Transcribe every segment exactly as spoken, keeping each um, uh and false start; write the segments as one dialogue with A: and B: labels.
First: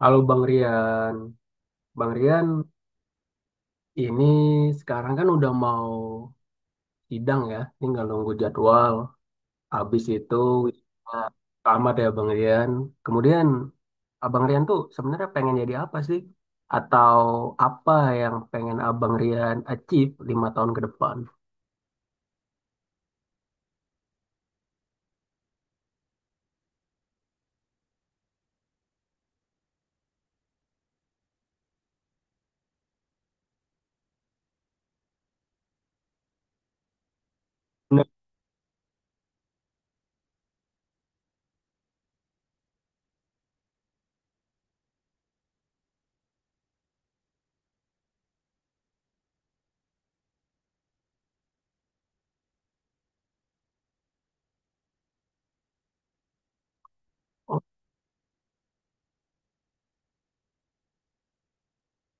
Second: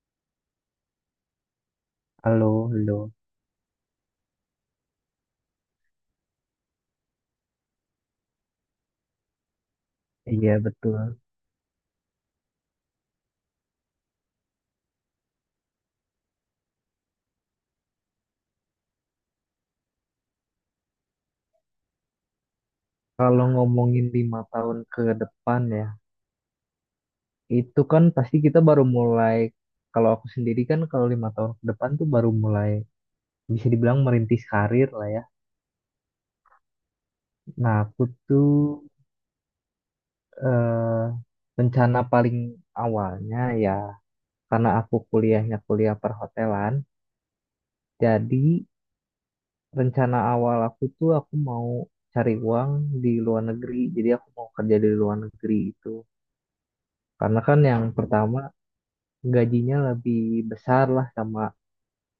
A: Halo Bang Rian. Bang
B: Halo,
A: Rian,
B: halo.
A: ini sekarang kan udah mau sidang ya, tinggal nunggu jadwal. Habis itu
B: Iya,
A: wisuda.
B: betul.
A: Tamat ya Bang Rian. Kemudian Abang Rian tuh sebenarnya pengen jadi apa sih? Atau apa yang pengen Abang Rian achieve lima tahun ke depan?
B: Kalau ngomongin lima tahun ke depan ya, itu kan pasti kita baru mulai. Kalau aku sendiri kan kalau lima tahun ke depan tuh baru mulai, bisa dibilang merintis karir lah ya. Nah, aku
A: Nah,
B: tuh eh, rencana paling awalnya ya, karena aku kuliahnya kuliah perhotelan, jadi rencana awal aku tuh aku mau cari uang di luar negeri. Jadi aku mau kerja di luar negeri itu. Karena kan yang pertama gajinya lebih besar lah sama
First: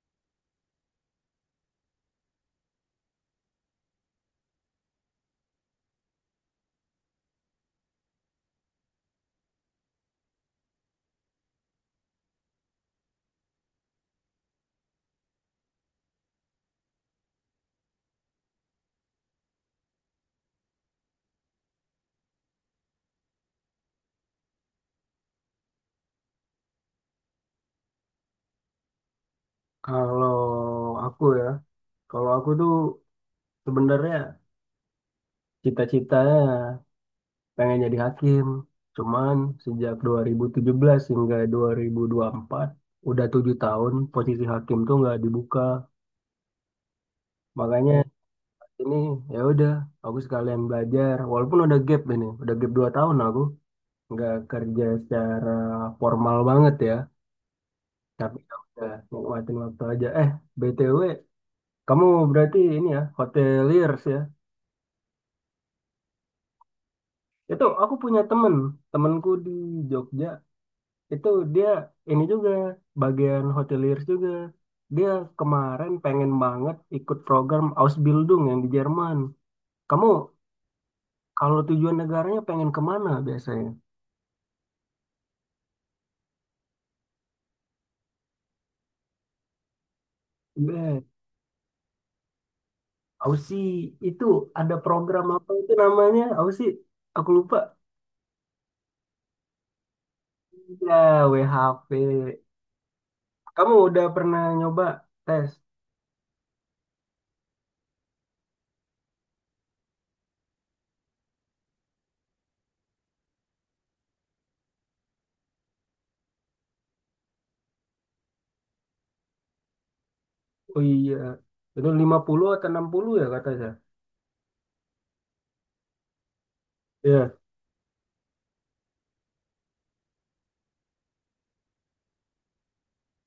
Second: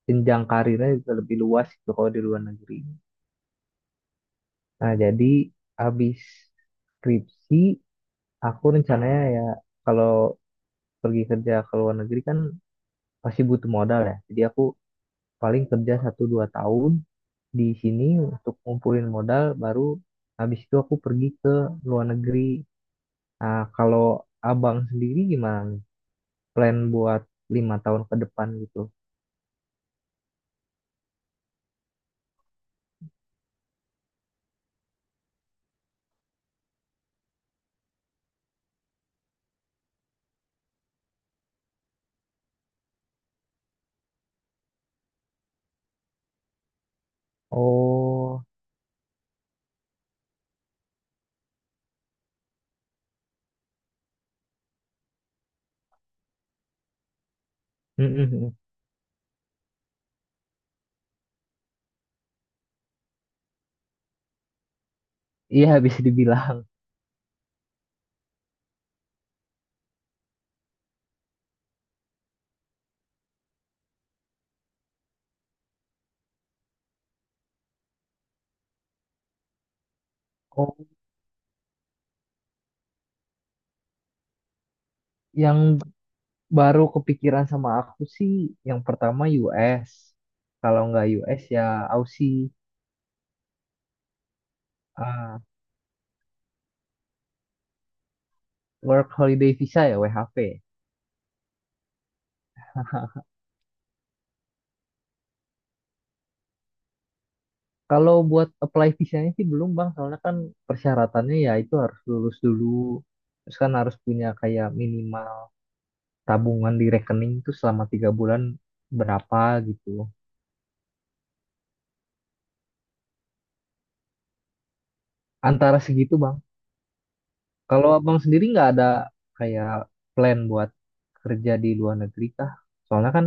B: jenjang karirnya juga lebih luas gitu kalau di luar negeri. Nah, jadi habis skripsi aku rencananya ya kalau pergi kerja ke luar negeri kan pasti butuh modal ya. Jadi aku paling kerja satu dua tahun di sini untuk ngumpulin modal baru habis itu aku pergi ke luar negeri. Nah, kalau abang sendiri gimana nih? Plan buat lima tahun ke depan gitu.
A: kalau aku ya, kalau aku tuh sebenarnya cita-citanya pengen jadi hakim. Cuman sejak dua nol satu tujuh hingga dua ribu dua puluh empat udah tujuh tahun posisi hakim tuh nggak dibuka. Makanya,
B: Oh,
A: oh, ini ya udah, aku sekalian belajar. Walaupun udah gap ini, udah gap dua tahun aku nggak kerja secara formal banget ya. Tapi ya udah nikmatin waktu aja. Eh, B T W, kamu berarti ini ya hoteliers ya.
B: iya bisa dibilang.
A: Itu aku punya temen, temenku di Jogja itu dia ini juga bagian hoteliers juga. Dia kemarin pengen banget ikut program Ausbildung yang di Jerman. Kamu
B: Oh,
A: kalau tujuan negaranya pengen kemana biasanya?
B: yang baru kepikiran sama aku sih yang pertama U S. Kalau
A: Be,
B: nggak U S ya Aussie,
A: Aussie itu ada program
B: ah,
A: apa itu namanya? Aussie, aku lupa.
B: Work Holiday Visa ya W H V.
A: Ya, W H P. Kamu udah pernah nyoba tes?
B: Kalau buat apply visanya sih belum Bang, soalnya kan persyaratannya ya itu harus lulus dulu. Terus kan harus punya kayak minimal tabungan di rekening itu selama tiga bulan berapa gitu.
A: Oh iya, itu lima puluh atau enam puluh ya kata saya.
B: Antara segitu Bang.
A: Iya,
B: Kalau abang sendiri nggak ada kayak plan buat kerja di luar negeri kah? Soalnya kan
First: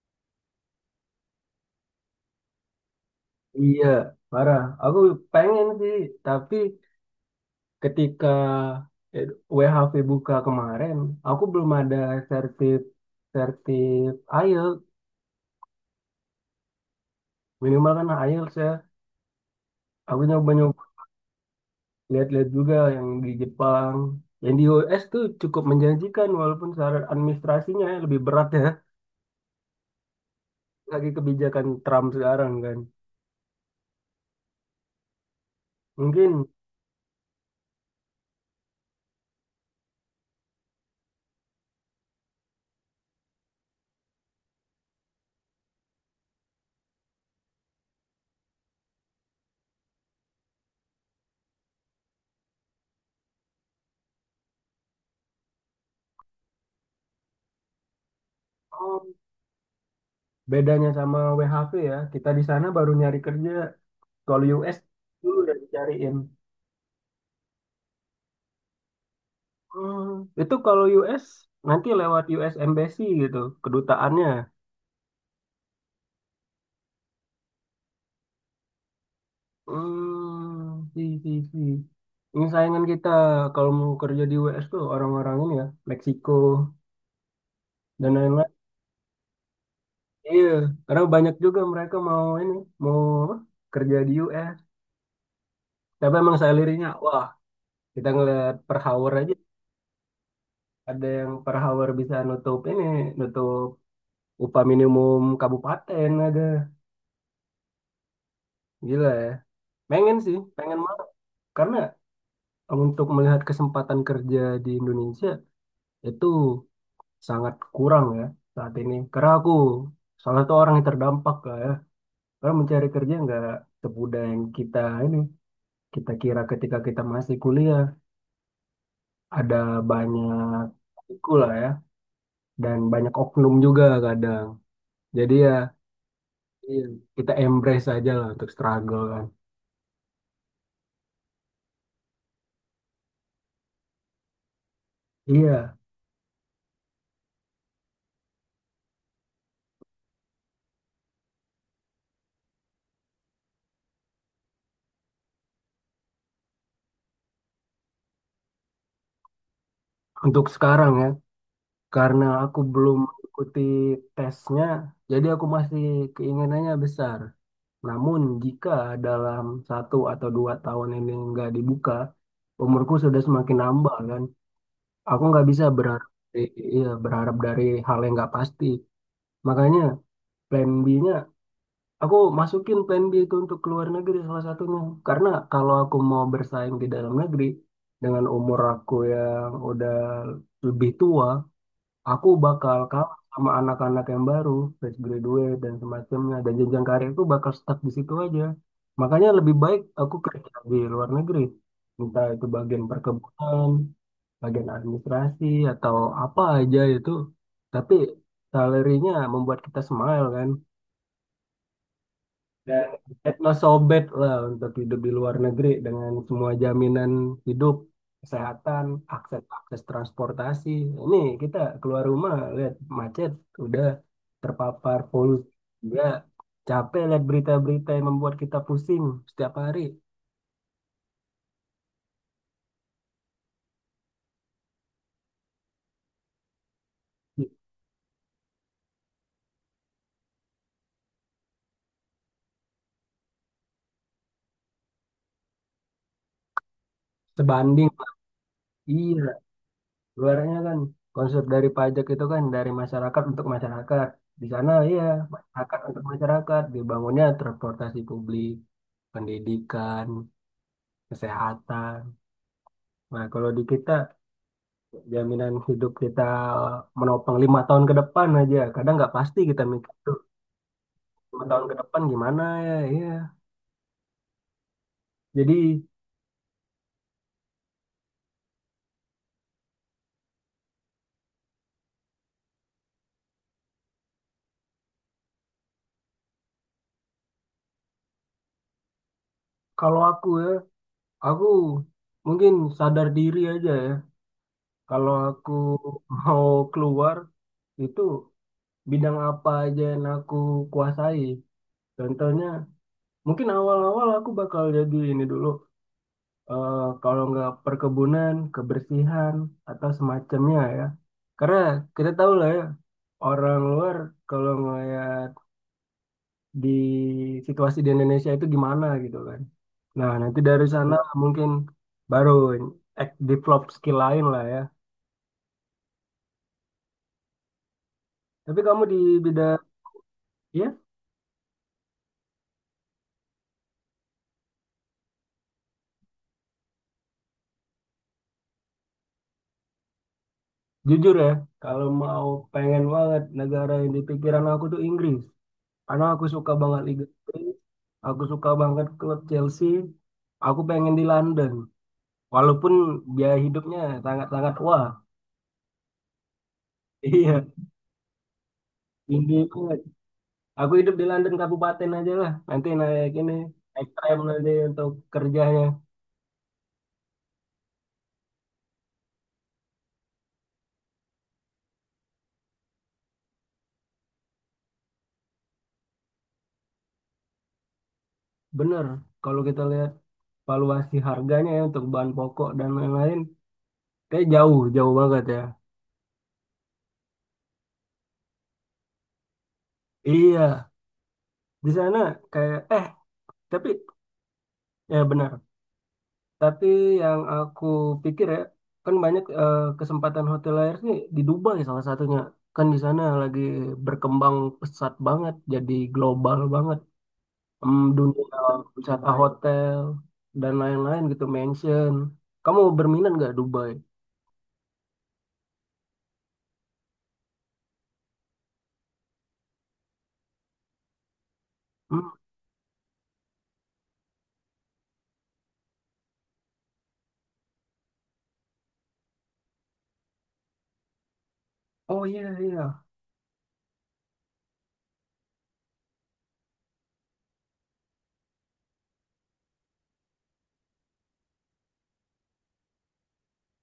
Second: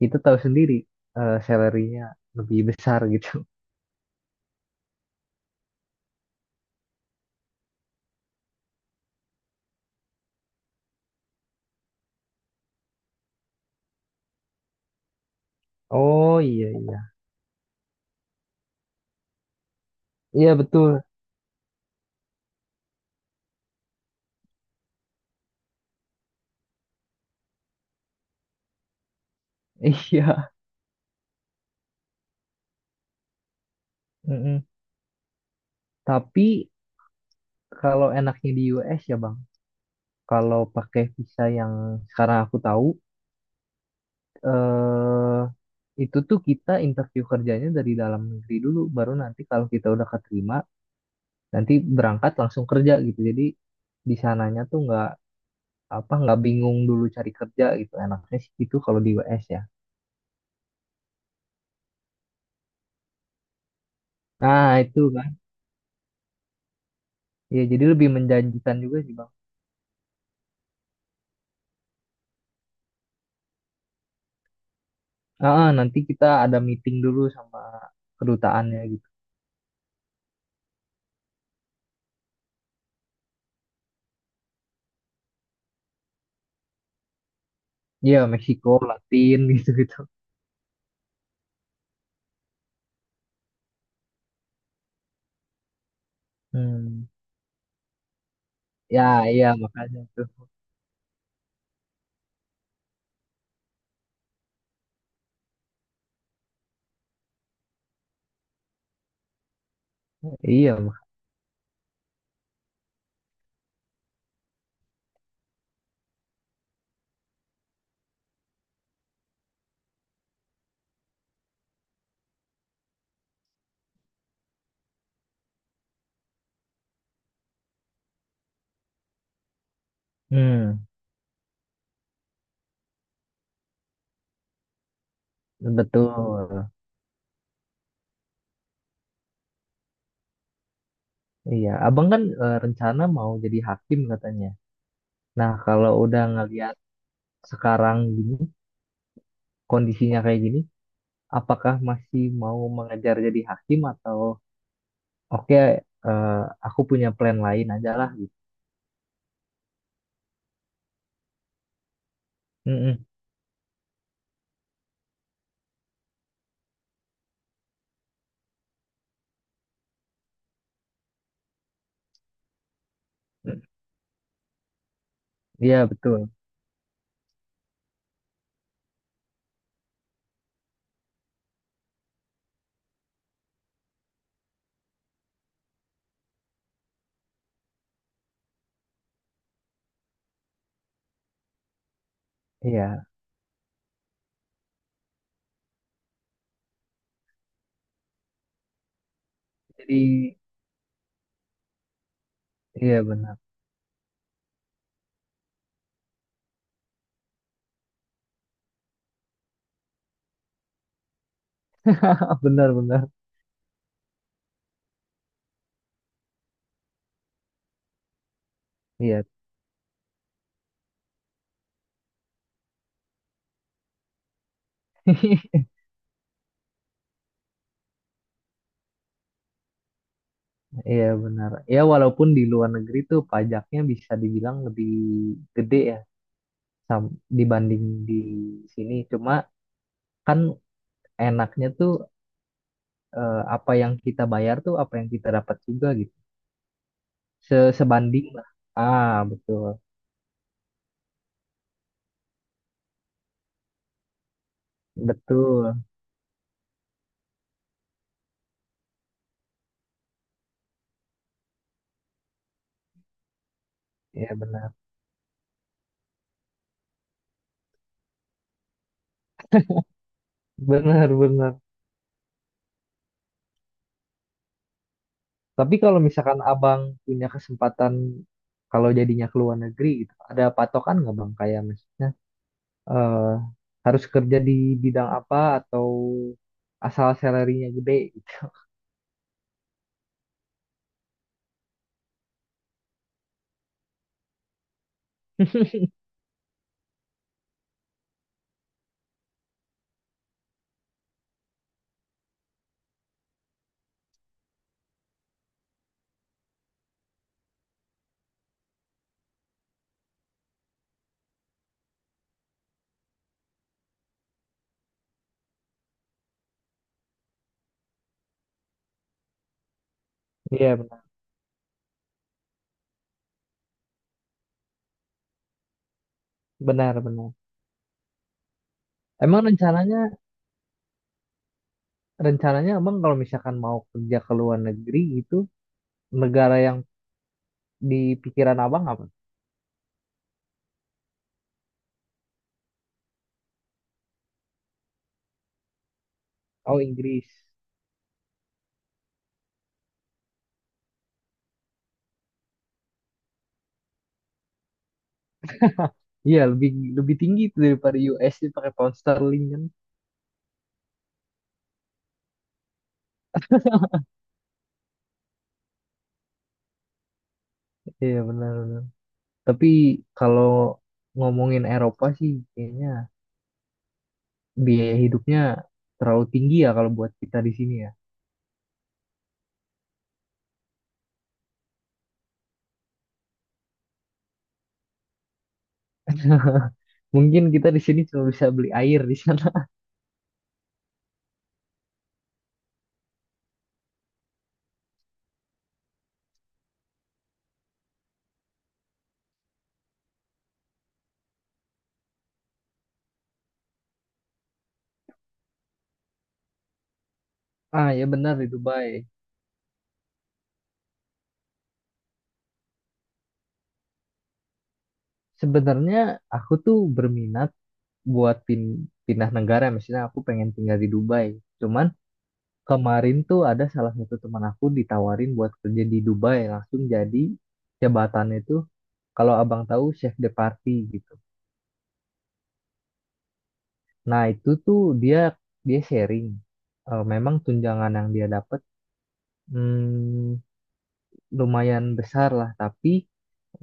B: kita tahu sendiri eh salary-nya lebih besar gitu.
A: iya, parah. Aku pengen sih, tapi ketika eh, W H V buka kemarin, aku belum ada sertif sertif IELTS.
B: Oh, iya iya.
A: Minimal kan IELTS ya. Aku
B: Iya
A: nyoba-nyoba
B: betul.
A: lihat-lihat juga yang di Jepang. Yang di U S tuh cukup menjanjikan walaupun syarat administrasinya ya lebih berat ya.
B: Iya.
A: Lagi kebijakan Trump sekarang kan.
B: Mm-mm. Tapi
A: Mungkin.
B: kalau enaknya di U S ya Bang, kalau pakai visa yang sekarang aku tahu, eh itu tuh kita interview kerjanya dari dalam negeri dulu, baru nanti kalau kita udah keterima, nanti berangkat langsung kerja gitu. Jadi di sananya tuh nggak apa nggak bingung dulu cari kerja gitu, enaknya sih itu kalau di
A: Oh,
B: U S ya.
A: bedanya sama W H V ya, kita di sana baru nyari kerja. Kalau
B: Nah,
A: U S
B: itu kan
A: dulu udah dicariin.
B: ya jadi lebih menjanjikan juga sih Bang.
A: Hmm, itu kalau U S nanti lewat U S Embassy gitu, kedutaannya.
B: Ah nanti kita ada meeting dulu sama kedutaannya gitu.
A: Hmm, si, si, si. Ini saingan kita kalau mau kerja di U S tuh orang-orang ini ya, Meksiko dan
B: Ya,
A: lain-lain.
B: Meksiko Latin, gitu gitu.
A: Iya, karena banyak juga mereka mau ini, mau apa, kerja di U S. Tapi emang salarynya,
B: Hmm,
A: wah, kita ngeliat per
B: ya
A: hour aja,
B: iya makanya tuh.
A: ada yang per hour bisa nutup ini, nutup upah minimum kabupaten ada. Gila ya. Pengen sih,
B: Iya
A: pengen
B: Bang.
A: banget. Karena untuk melihat kesempatan kerja di Indonesia itu sangat kurang ya saat ini. Karena aku salah satu orang yang terdampak lah ya. Karena mencari kerja nggak semudah yang kita ini kita kira ketika kita masih kuliah ada banyak
B: Hmm,
A: tiku lah ya dan banyak oknum juga kadang. Jadi ya
B: betul.
A: iya, kita embrace aja lah untuk struggle kan.
B: Iya abang kan, eh, rencana mau jadi hakim katanya. Nah,
A: Iya,
B: kalau udah ngeliat sekarang gini kondisinya kayak gini, apakah masih mau mengejar jadi hakim atau, oke, eh, aku punya plan lain aja lah gitu.
A: untuk sekarang ya. Karena aku belum
B: Mm-mm.
A: mengikuti tesnya, jadi aku masih keinginannya besar. Namun jika dalam satu atau dua tahun ini nggak dibuka, umurku sudah semakin
B: Mm.
A: nambah kan. Aku nggak bisa
B: Iya
A: berharap,
B: betul.
A: dari- iya, berharap dari hal yang nggak pasti. Makanya plan B-nya, aku masukin plan B itu untuk keluar negeri salah satunya. Karena kalau aku mau bersaing di dalam negeri, dengan umur aku yang udah lebih tua, aku bakal
B: Iya.
A: kalah sama anak-anak yang baru, fresh graduate dan semacamnya. Dan jenjang karir itu bakal stuck di situ aja. Makanya lebih baik
B: Jadi
A: aku kerja di luar negeri. Entah itu bagian
B: iya benar.
A: perkebunan, bagian administrasi, atau apa aja itu. Tapi salarinya membuat kita smile kan.
B: Benar
A: Dan
B: benar.
A: Etno sobek lah untuk hidup di luar negeri dengan semua jaminan hidup, kesehatan,
B: Iya.
A: akses akses transportasi. Ini kita keluar rumah lihat macet, udah terpapar polusi, udah capek lihat berita-berita yang membuat kita pusing setiap hari.
B: Iya benar. Ya walaupun di luar negeri tuh pajaknya bisa dibilang lebih gede ya dibanding di sini. Cuma kan enaknya tuh, eh, apa yang kita bayar tuh apa yang kita dapat juga gitu. Se-
A: Sebanding,
B: Sebanding lah. Ah,
A: iya,
B: betul.
A: luarnya kan konsep dari pajak itu kan dari masyarakat untuk masyarakat. Di sana iya, masyarakat
B: Betul.
A: untuk masyarakat, dibangunnya transportasi publik pendidikan, kesehatan. Nah, kalau di kita
B: Iya benar.
A: jaminan hidup kita menopang lima tahun ke depan aja. Kadang nggak pasti kita mikir tuh
B: Benar
A: lima
B: benar.
A: tahun ke depan gimana ya. Iya. Jadi
B: Tapi kalau misalkan abang punya kesempatan kalau jadinya ke luar negeri gitu, ada patokan nggak Bang? Kayak maksudnya, eh, harus kerja di bidang apa atau asal salary-nya gede gitu?
A: kalau aku ya, aku mungkin sadar diri aja ya. Kalau aku mau keluar itu bidang apa aja yang aku kuasai. Contohnya, mungkin awal-awal aku bakal jadi ini dulu, eh, kalau nggak perkebunan, kebersihan, atau semacamnya ya. Karena kita tahu lah ya, orang luar kalau ngeliat di situasi di Indonesia itu gimana gitu kan. Nah, nanti dari
B: Iya
A: sana
B: benar,
A: mungkin baru ek- develop skill lain lah ya.
B: benar benar.
A: Tapi kamu di
B: Emang
A: bidang,
B: rencananya
A: ya
B: rencananya abang kalau misalkan mau kerja ke luar negeri itu, negara yang di pikiran abang apa?
A: jujur ya, kalau mau pengen banget negara yang di pikiran aku tuh Inggris. Karena aku suka banget
B: Oh,
A: Liga
B: Inggris.
A: Inggris, aku suka banget klub Chelsea, aku pengen di London. Walaupun biaya hidupnya sangat-sangat wah.
B: Iya, lebih lebih tinggi
A: Iya,
B: itu daripada U S, dia pakai pound
A: tinggi
B: sterling kan?
A: banget. Aku hidup di London kabupaten aja lah. Nanti naik ini, naik tram nanti untuk kerjanya.
B: Iya benar. Tapi kalau ngomongin Eropa sih, kayaknya biaya hidupnya terlalu tinggi ya kalau buat kita di sini ya.
A: Bener, kalau kita lihat valuasi harganya ya untuk bahan pokok dan lain-lain, kayak jauh, jauh banget ya.
B: Mungkin kita di sini cuma bisa beli air di sana.
A: Iya, di sana kayak eh tapi ya benar. Tapi yang aku pikir ya, kan banyak eh, kesempatan hotel air nih di Dubai salah satunya. Kan di sana lagi berkembang pesat banget, jadi global banget. Em,
B: Ah ya benar,
A: dunia
B: di Dubai.
A: wisata hotel dan lain-lain gitu, mansion. Kamu berminat nggak Dubai?
B: Sebenarnya aku tuh berminat buat pin- pindah negara, misalnya aku pengen tinggal di Dubai. Cuman
A: Hmm?
B: kemarin tuh ada salah satu teman aku ditawarin buat kerja di Dubai, langsung jadi jabatannya tuh, kalau abang tahu, chef de party gitu.
A: Oh iya iya,
B: Nah, itu tuh dia dia sharing. Eh, memang tunjangan yang dia dapat, hmm, lumayan besar lah, tapi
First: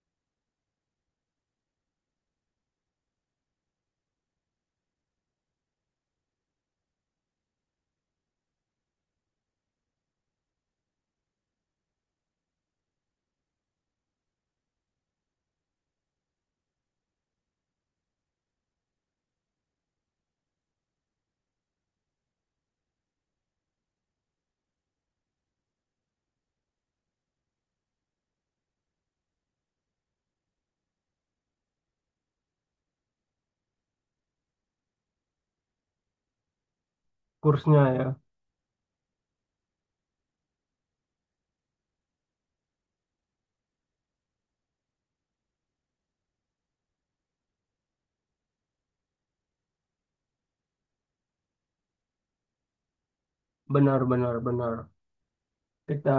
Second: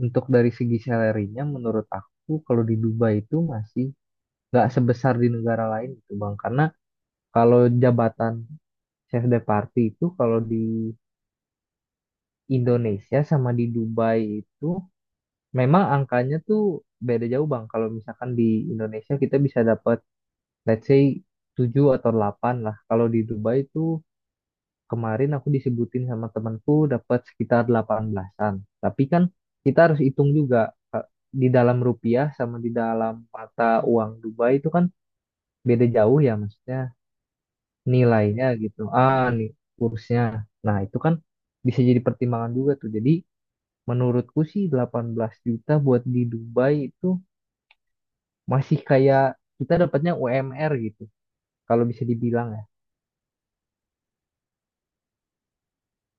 B: untuk dari segi salary-nya menurut aku kalau di Dubai itu masih nggak sebesar di negara lain gitu Bang. Karena kalau jabatan chef de party itu, kalau di Indonesia sama di Dubai itu memang angkanya tuh beda jauh Bang. Kalau misalkan di Indonesia kita bisa dapat let's say tujuh atau delapan lah. Kalau di Dubai itu, kemarin aku disebutin sama temanku dapat sekitar delapan belasan-an. Tapi kan kita harus hitung juga Kak, di dalam rupiah sama di dalam mata uang Dubai itu kan beda jauh ya, maksudnya
A: kursnya ya.
B: nilainya gitu. Ah, nih kursnya. Nah, itu kan bisa jadi pertimbangan juga tuh. Jadi menurutku sih delapan belas juta buat di Dubai itu masih kayak kita dapatnya U M R gitu. Kalau bisa dibilang ya.
A: Benar benar benar. Kita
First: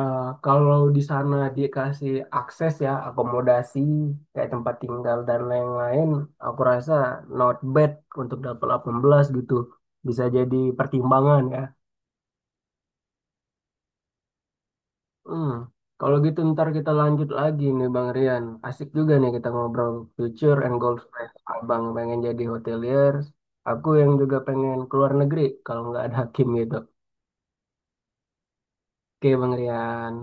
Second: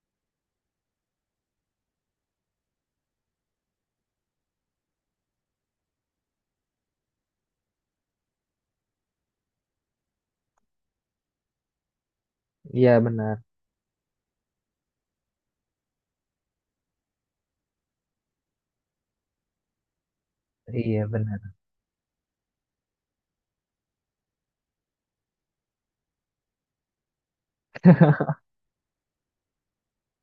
A: kalau di sana dikasih akses ya akomodasi kayak tempat tinggal dan lain-lain, aku rasa not bad untuk dapat delapan belas gitu. Bisa jadi pertimbangan ya.
B: Iya benar.
A: Hmm. Kalau gitu ntar kita lanjut lagi nih Bang Rian. Asik juga nih kita ngobrol future and goals
B: Iya
A: plan.
B: benar.
A: Abang pengen jadi hotelier, aku yang juga pengen keluar negeri kalau nggak ada Hakim gitu. Oke Bang Rian.